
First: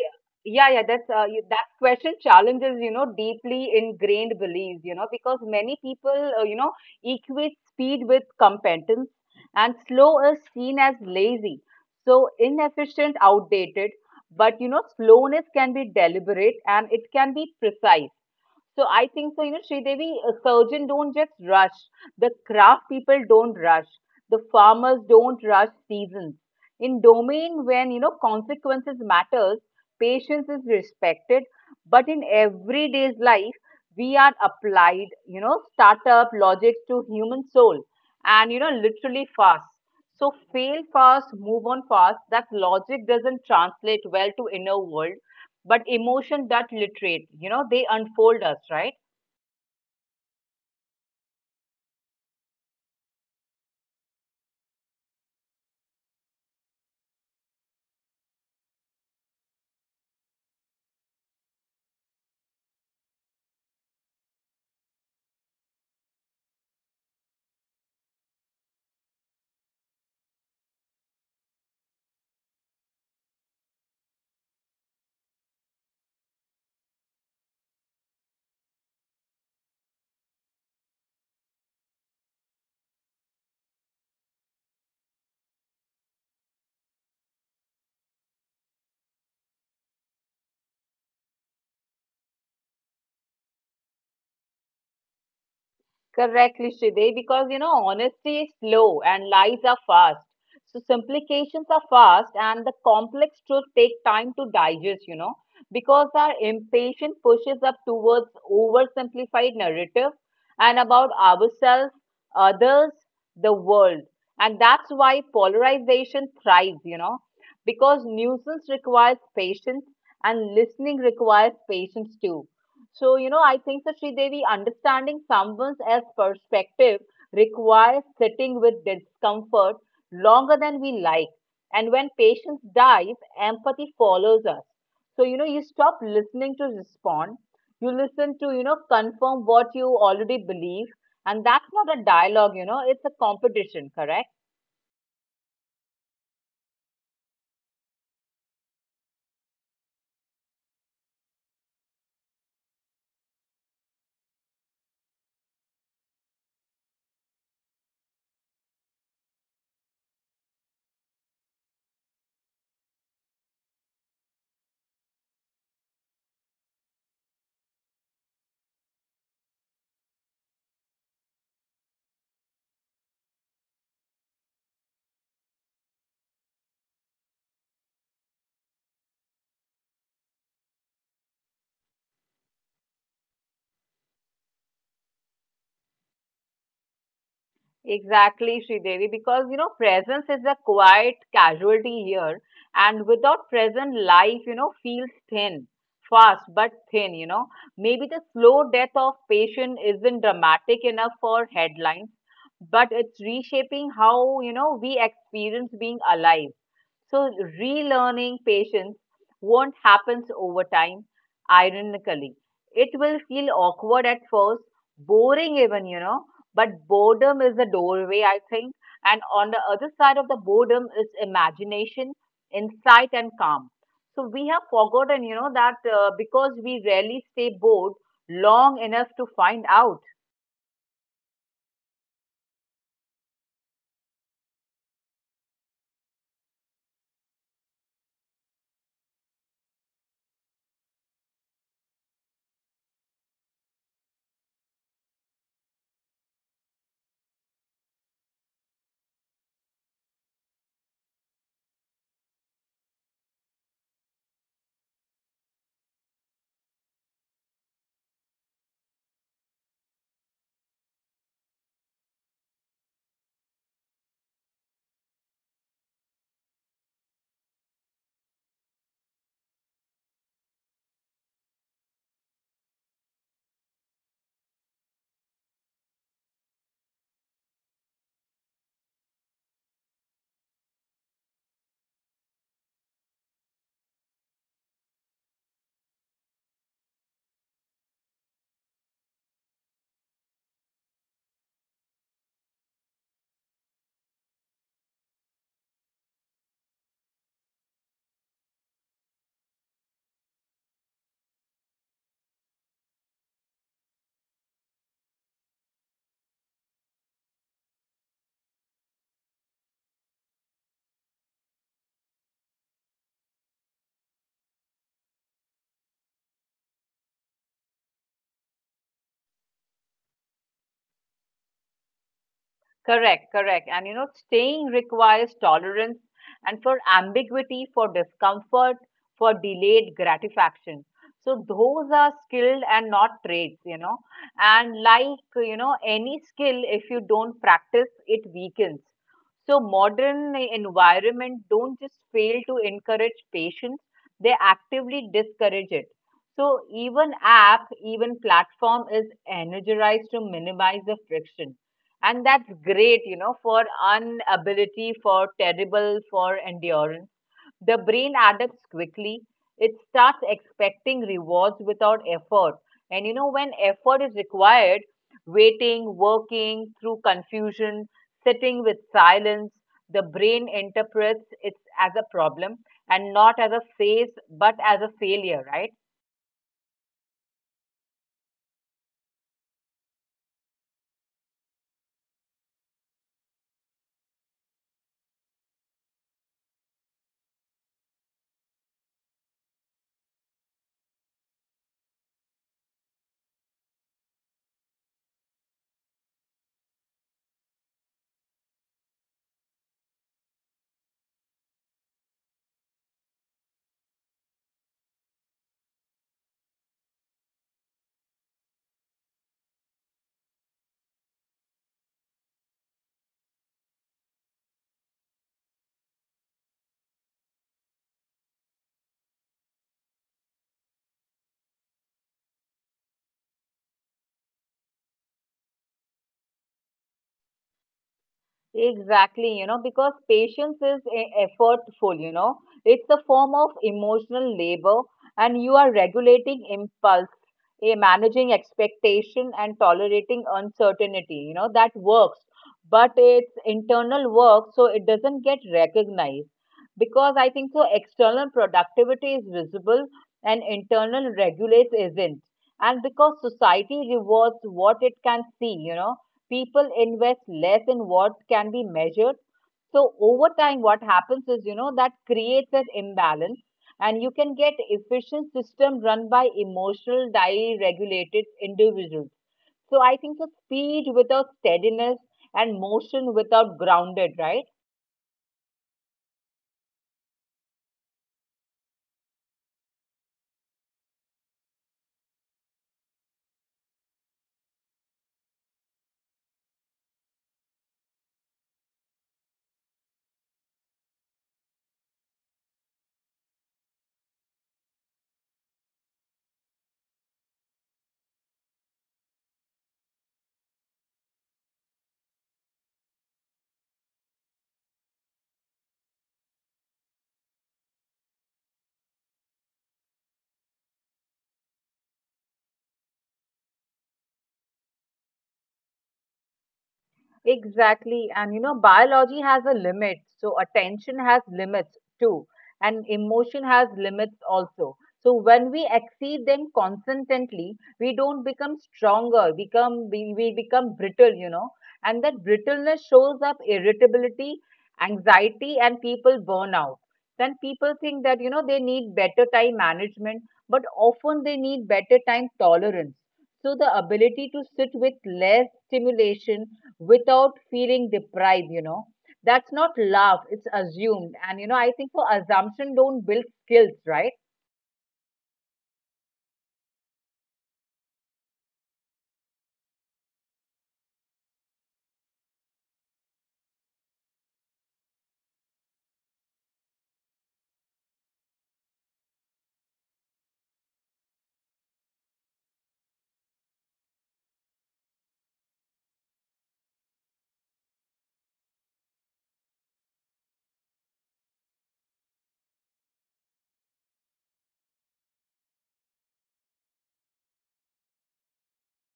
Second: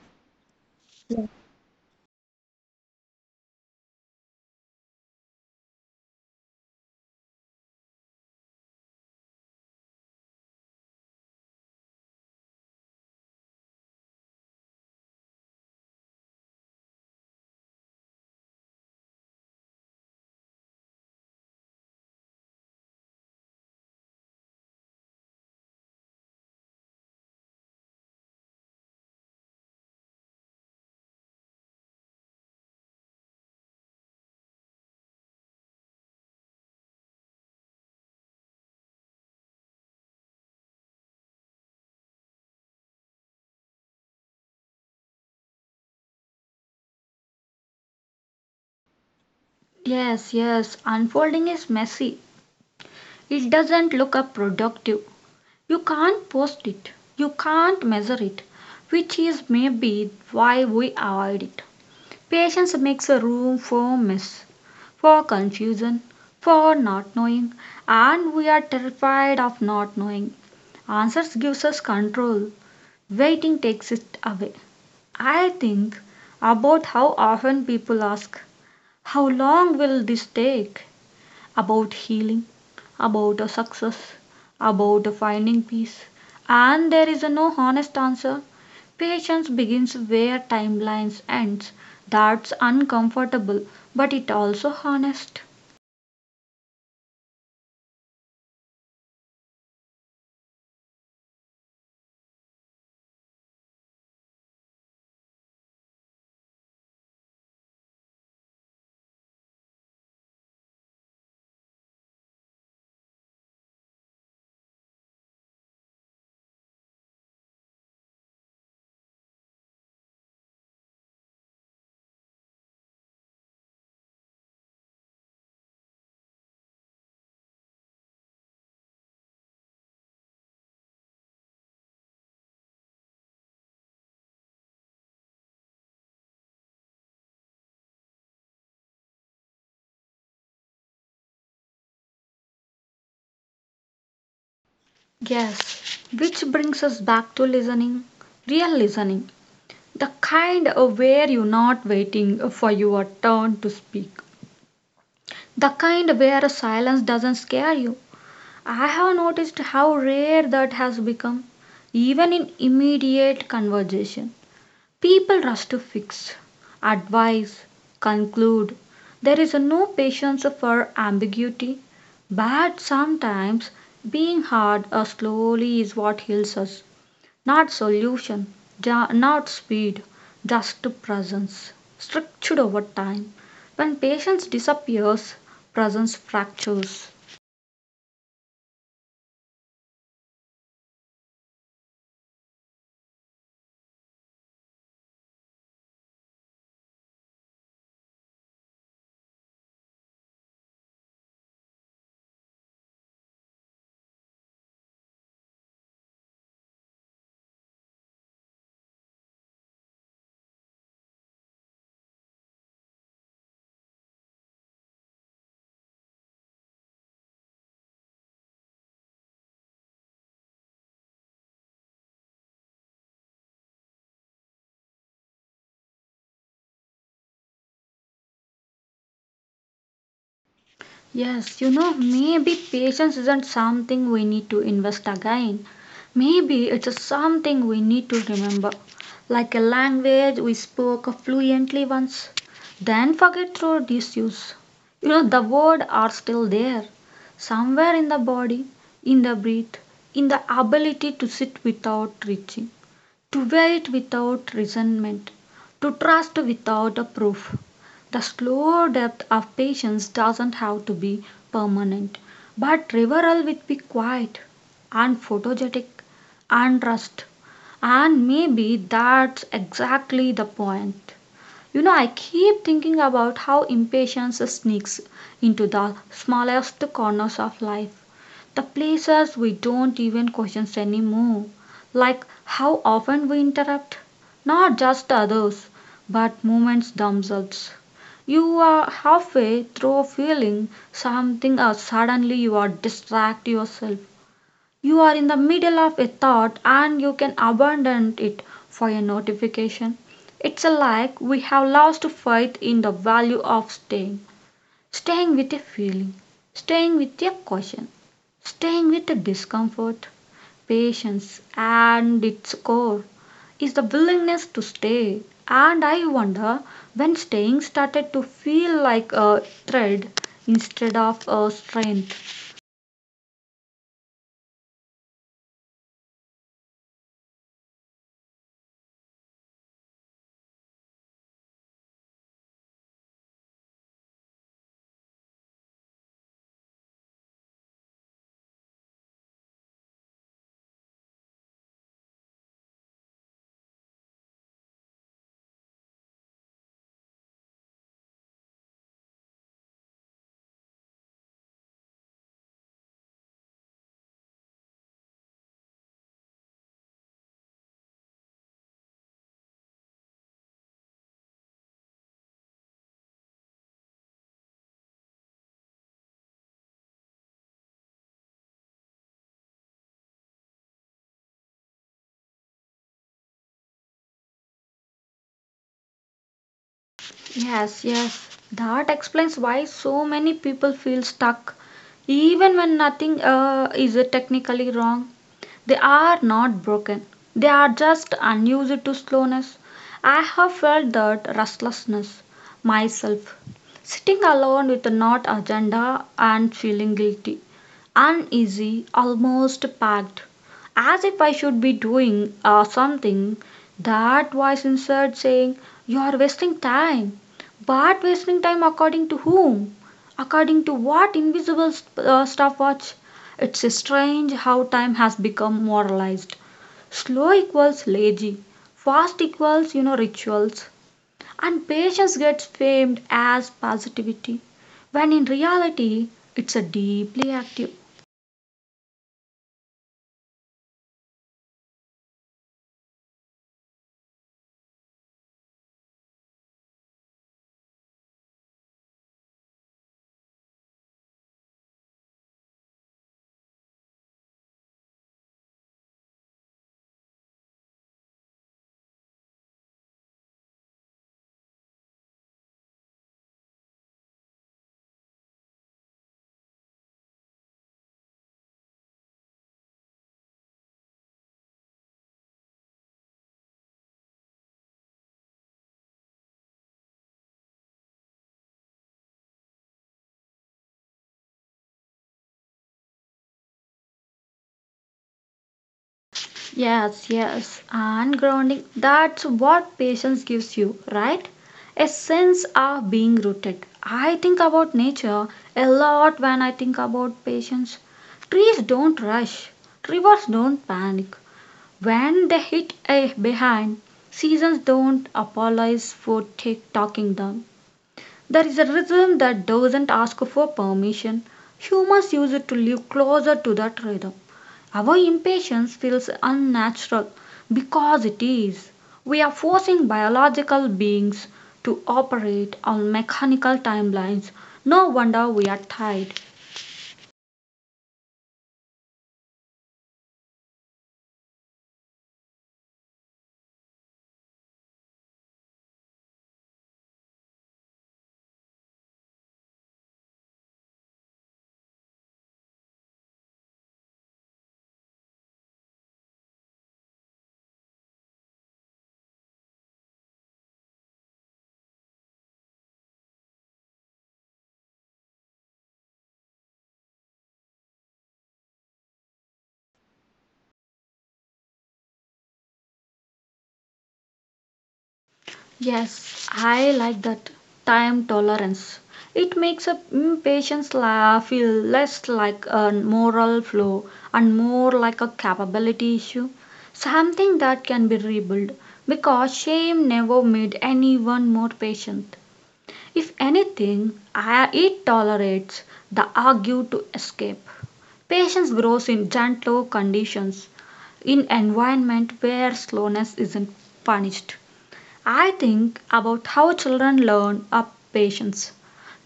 Yeah, that's that question challenges, you know, deeply ingrained beliefs, you know, because many people, you know, equate speed with competence and slow is seen as lazy. So inefficient, outdated, but you know, slowness can be deliberate and it can be precise. So I think so, you know, Sridevi, a surgeon don't just rush. The craft people don't rush. The farmers don't rush seasons. In domain when, you know, consequences matters, patience is respected. But in everyday's life, we are applied, you know, startup logic to human soul and, you know, literally fast. So fail fast, move on fast. That logic doesn't translate well to inner world but emotion that literate you know they unfold us right.
yes, yes, unfolding is messy. It doesn't look up productive. You can't post it. You can't measure it, which is maybe why we avoid it. Patience makes a room for mess, for confusion, for not knowing, and we are terrified of not knowing. Answers gives us control, waiting takes it away. I think about how often people ask, how long will this take? About healing, about a success, about a finding peace, and there is a no honest answer. Patience begins where timelines ends. That's uncomfortable, but it also honest.
Correctly, Sridevi, because you know, honesty is slow and lies are fast. So simplifications are fast and the complex truth take time to digest, you know, because our impatience pushes up towards oversimplified narrative and about ourselves, others, the world. And that's why polarization thrives, you know, because nuisance requires patience and listening requires patience too. So, you know, I think that Devi understanding someone else's perspective requires sitting with discomfort longer than we like. And when patients dies, empathy follows us. So, you know, you stop listening to respond. You listen to, you know, confirm what you already believe. And that's not a dialogue, you know, it's a competition, correct?
Yes, which brings us back to listening, real listening, the kind of where you're not waiting for your turn to speak, the kind where silence doesn't scare you. I have noticed how rare that has become, even in immediate conversation. People rush to fix, advise, conclude. There is no patience for ambiguity, but sometimes being hard or slowly is what heals us. Not solution, not speed, just presence, structured over time. When patience disappears, presence fractures.
Exactly, Sridevi, because you know, presence is a quiet casualty here, and without present, life you know feels thin, fast but thin. You know, maybe the slow death of patient isn't dramatic enough for headlines, but it's reshaping how you know we experience being alive. So, relearning patience won't happen over time, ironically. It will feel awkward at first, boring even, you know, but boredom is the doorway, I think. And on the other side of the boredom is imagination, insight, and calm. So we have forgotten, you know, that because we rarely stay bored long enough to find out.
Yes, you know, maybe patience isn't something we need to invest again. Maybe it's just something we need to remember. Like a language we spoke fluently once, then forget through disuse. You know, the words are still there, somewhere in the body, in the breath, in the ability to sit without reaching. To wait without resentment, to trust without a proof. The slow depth of patience doesn't have to be permanent, but reveral will be quiet and photogenic and rust. And maybe that's exactly the point. You know, I keep thinking about how impatience sneaks into the smallest corners of life, the places we don't even question anymore, like how often we interrupt not just others but moments themselves. You are halfway through feeling something or suddenly you are distract yourself. You are in the middle of a thought and you can abandon it for a notification. It's like we have lost faith in the value of staying, staying with a feeling, staying with a question, staying with the discomfort. Patience, and its core, is the willingness to stay. And I wonder when staying started to feel like a thread instead of a strength.
Correct. And you know, staying requires tolerance and for ambiguity, for discomfort, for delayed gratification. So those are skilled and not traits, you know. And like, you know, any skill, if you don't practice, it weakens. So modern environment don't just fail to encourage patience, they actively discourage it. So even app, even platform is energized to minimize the friction. And that's great, you know, for unability, for terrible, for endurance. The brain adapts quickly. It starts expecting rewards without effort. And you know, when effort is required, waiting, working through confusion, sitting with silence, the brain interprets it as a problem and not as a phase, but as a failure, right?
Yes, yes, that explains why so many people feel stuck, even when nothing is technically wrong. They are not broken, they are just unused to slowness. I have felt that restlessness myself, sitting alone with not agenda and feeling guilty, uneasy, almost packed, as if I should be doing something. That voice inside saying, you are wasting time. But wasting time according to whom? According to what invisible stopwatch? It's strange how time has become moralized. Slow equals lazy, fast equals, you know, rituals, and patience gets famed as positivity, when in reality, it's a deeply active.
Exactly, you know, because patience is effortful, you know, it's a form of emotional labor, and you are regulating impulse, managing expectation, and tolerating uncertainty. You know, that works, but it's internal work, so it doesn't get recognized. Because I think so, external productivity is visible and internal regulates isn't. And because society rewards what it can see, you know people invest less in what can be measured. So over time, what happens is, you know, that creates an imbalance and you can get efficient system run by emotional regulated individuals. So I think the speed without steadiness and motion without grounded, right?
Yes, yes, and grounding. That's what patience gives you, right? A sense of being rooted. I think about nature a lot when I think about patience. Trees don't rush, rivers don't panic, when they hit a behind, seasons don't apologize for tick talking them. There is a rhythm that doesn't ask for permission. Humans use it to live closer to that rhythm. Our impatience feels unnatural because it is. We are forcing biological beings to operate on mechanical timelines. No wonder we are tired.
Exactly. And you know, biology has a limit. So attention has limits too. And emotion has limits also. So when we exceed them consistently, we don't become stronger, we become brittle, you know. And that brittleness shows up irritability, anxiety, and people burn out. Then people think that, you know, they need better time management, but often they need better time tolerance. So the ability to sit with less stimulation without feeling deprived you know that's not love it's assumed and you know I think for assumption don't build skills right.
Yes, I like that time tolerance. It makes a patient's feel less like a moral flaw and more like a capability issue, something that can be rebuilt because shame never made anyone more patient. If anything, it tolerates the argue to escape. Patience grows in gentle conditions, in environment where slowness isn't punished. I think about how children learn up patience,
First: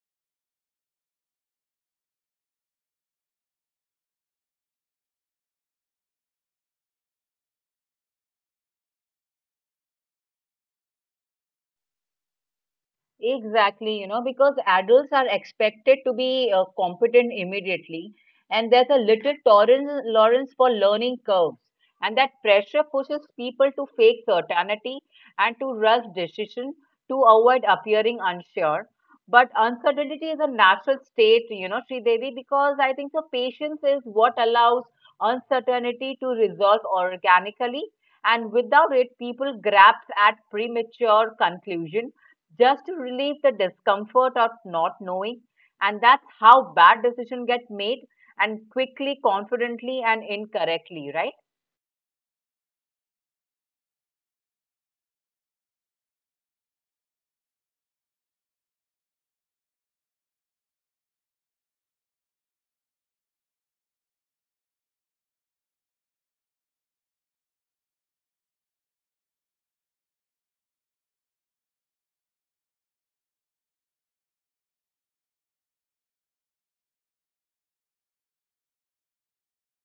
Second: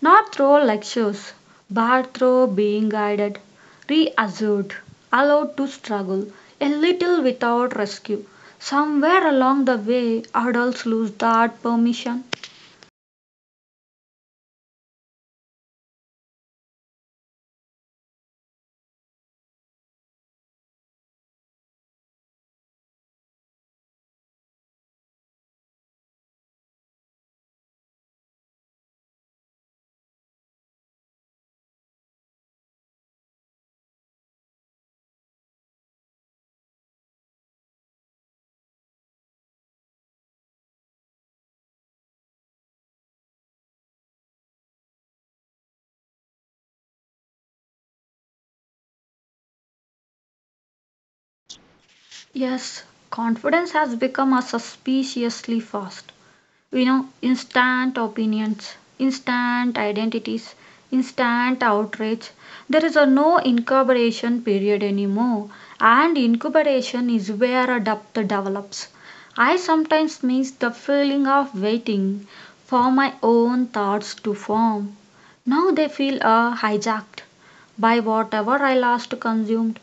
not through lectures, but through being guided, reassured, allowed to struggle a little without rescue. Somewhere along the way, adults lose that permission.
Exactly, you know, because adults are expected to be competent immediately, and there's a little tolerance for learning curves, and that pressure pushes people to fake certainty and to rush decision to avoid appearing unsure. But uncertainty is a natural state, you know, Sri Devi, because I think so patience is what allows uncertainty to resolve organically, and without it, people grasp at premature conclusion just to relieve the discomfort of not knowing and that's how bad decisions get made and quickly confidently and incorrectly right.
Yes, confidence has become a suspiciously fast. We know instant opinions, instant identities, instant outrage. There is a no incubation period anymore, and incubation is where a depth develops. I sometimes miss the feeling of waiting for my own thoughts to form. Now they feel hijacked by whatever I last consumed.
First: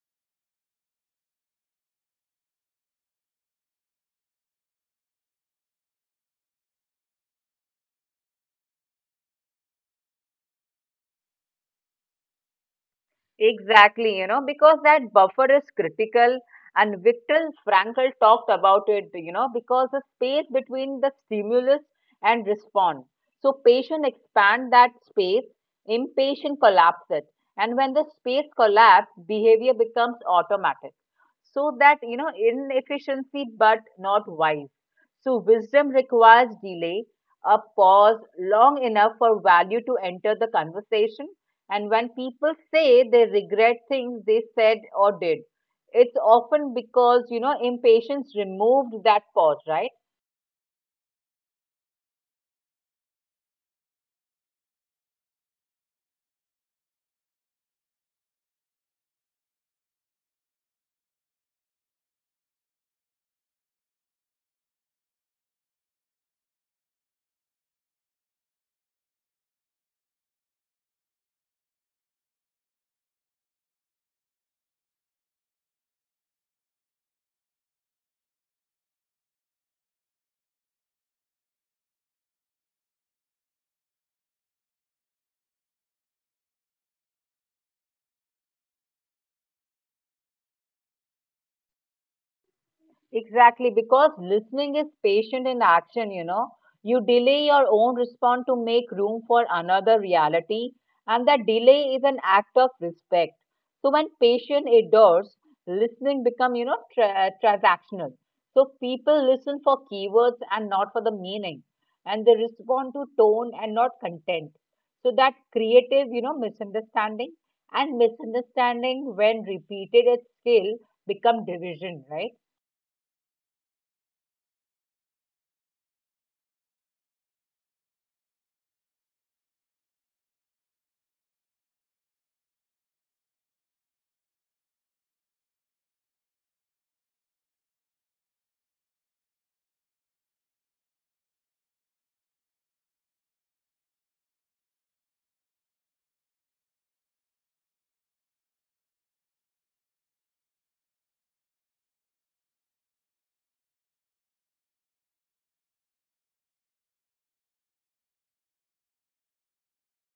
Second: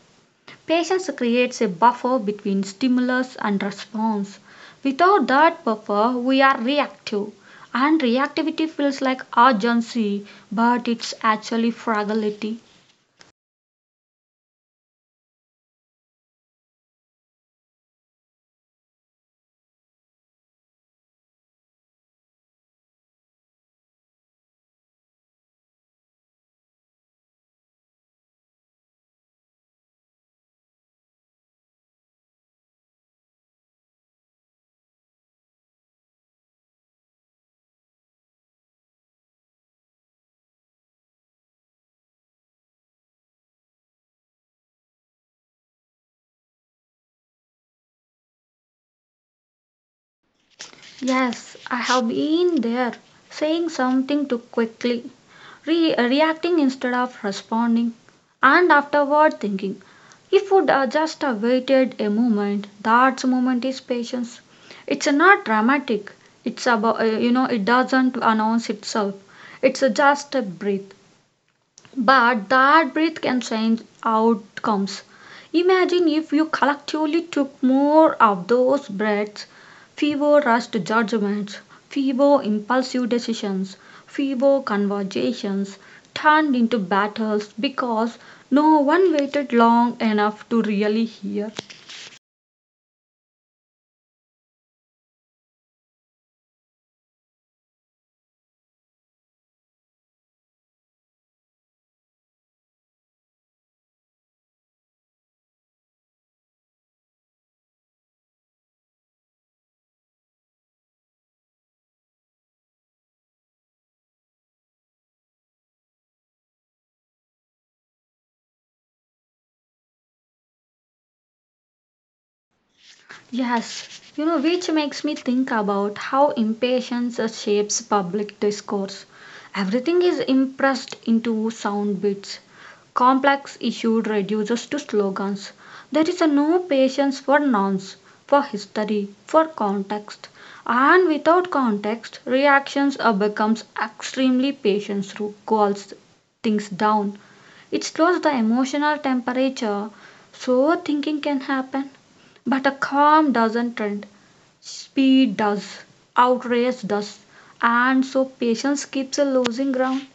Patience creates a buffer between stimulus and response. Without that buffer, we are reactive, and reactivity feels like urgency, but it's actually fragility.
Exactly, you know, because that buffer is critical, and Viktor Frankl talked about it, you know, because the space between the stimulus and response. So patient expand that space, impatient collapse it, and when the space collapse, behavior becomes automatic. So that you know, inefficiency but not wise. So wisdom requires delay, a pause long enough for value to enter the conversation. And when people say they regret things they said or did, it's often because, you know, impatience removed that pause, right?
Yes, I have been there, saying something too quickly, reacting instead of responding, and afterward thinking. If would just waited a moment, that moment is patience. It's not dramatic. It's about it doesn't announce itself. It's just a breath. But that breath can change outcomes. Imagine if you collectively took more of those breaths, fewer rushed judgments, fewer impulsive decisions, fewer conversations turned into battles because no one waited long enough to really hear.
Exactly, because listening is patient in action, you know. You delay your own response to make room for another reality, and that delay is an act of respect. So when patient adores, listening become, you know, transactional. So people listen for keywords and not for the meaning, and they respond to tone and not content. So that creative, you know, misunderstanding and misunderstanding when repeated at scale become division, right?
Yes, you know, which makes me think about how impatience shapes public discourse. Everything is impressed into sound bits. Complex issue reduces to slogans. There is a no patience for nouns, for history, for context. And without context, reactions becomes extremely patience who calls things down. It slows the emotional temperature so thinking can happen. But a calm doesn't trend, speed does, outrace does, and so patience keeps a losing ground.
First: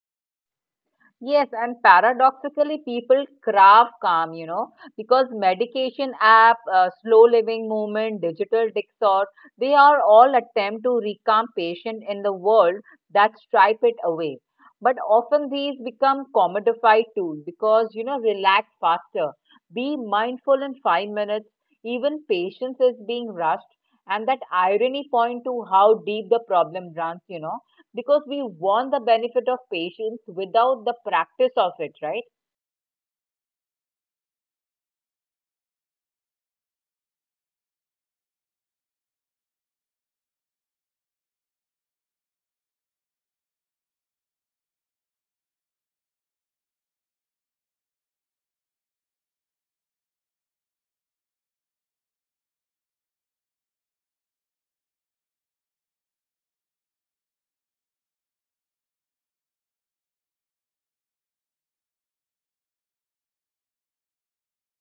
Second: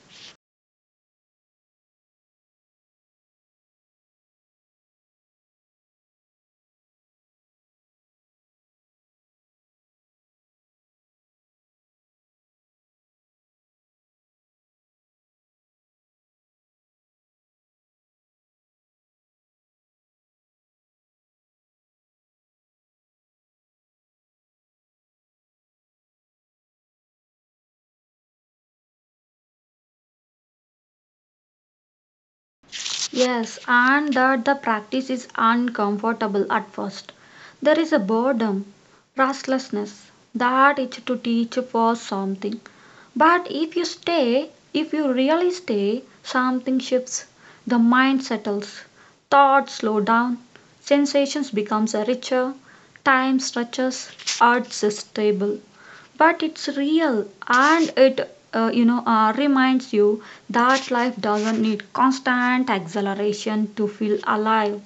Yes, and paradoxically, people crave calm, you know, because medication app, slow living movement, digital detox, they are all attempt to recalm patient in the world that stripe it away. But often these become commodified tools because, you know, relax faster, be mindful in 5 minutes, even patience is being rushed. And that irony point to how deep the problem runs, you know because we want the benefit of patience without the practice of it, right?
Yes, and that the practice is uncomfortable at first. There is a boredom, restlessness, that itch to teach for something. But if you stay, if you really stay, something shifts. The mind settles, thoughts slow down, sensations becomes richer, time stretches, arts is stable. But it's real and it reminds you that life doesn't need constant acceleration to feel alive.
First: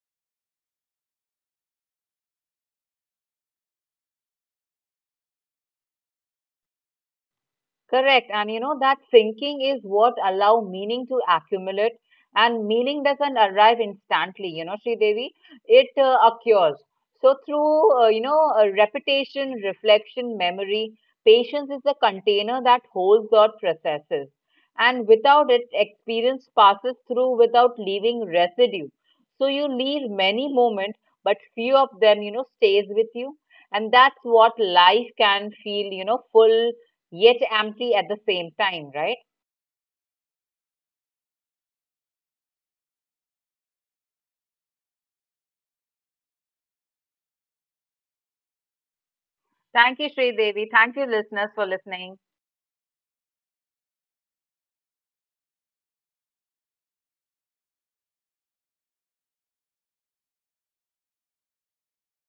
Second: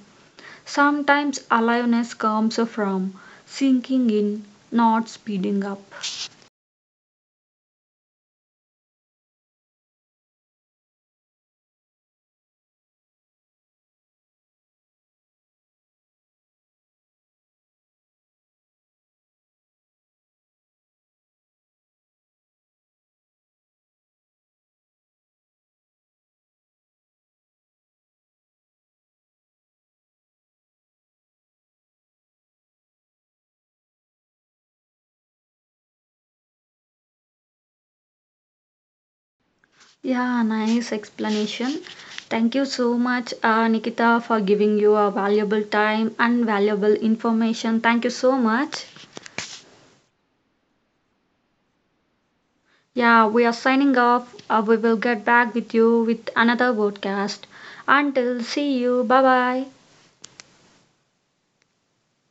Sometimes aliveness comes from sinking in, not speeding up.
Correct. And you know, that thinking is what allow meaning to accumulate and meaning doesn't arrive instantly, you know, Sri Devi, it occurs. So through, you know, repetition, reflection, memory, patience is a container that holds or processes. And without it, experience passes through without leaving residue. So you leave many moments, but few of them, you know, stays with you. And that's what life can feel, you know, full yet empty at the same time, right?
Yeah, nice explanation. Thank you so much, Nikita, for giving you a valuable time and valuable information. Thank you so much.
Thank you, Sri Devi. Thank you, listeners, for listening.
Yeah, we are signing off. We will get back with you with another podcast. Until see you. Bye bye.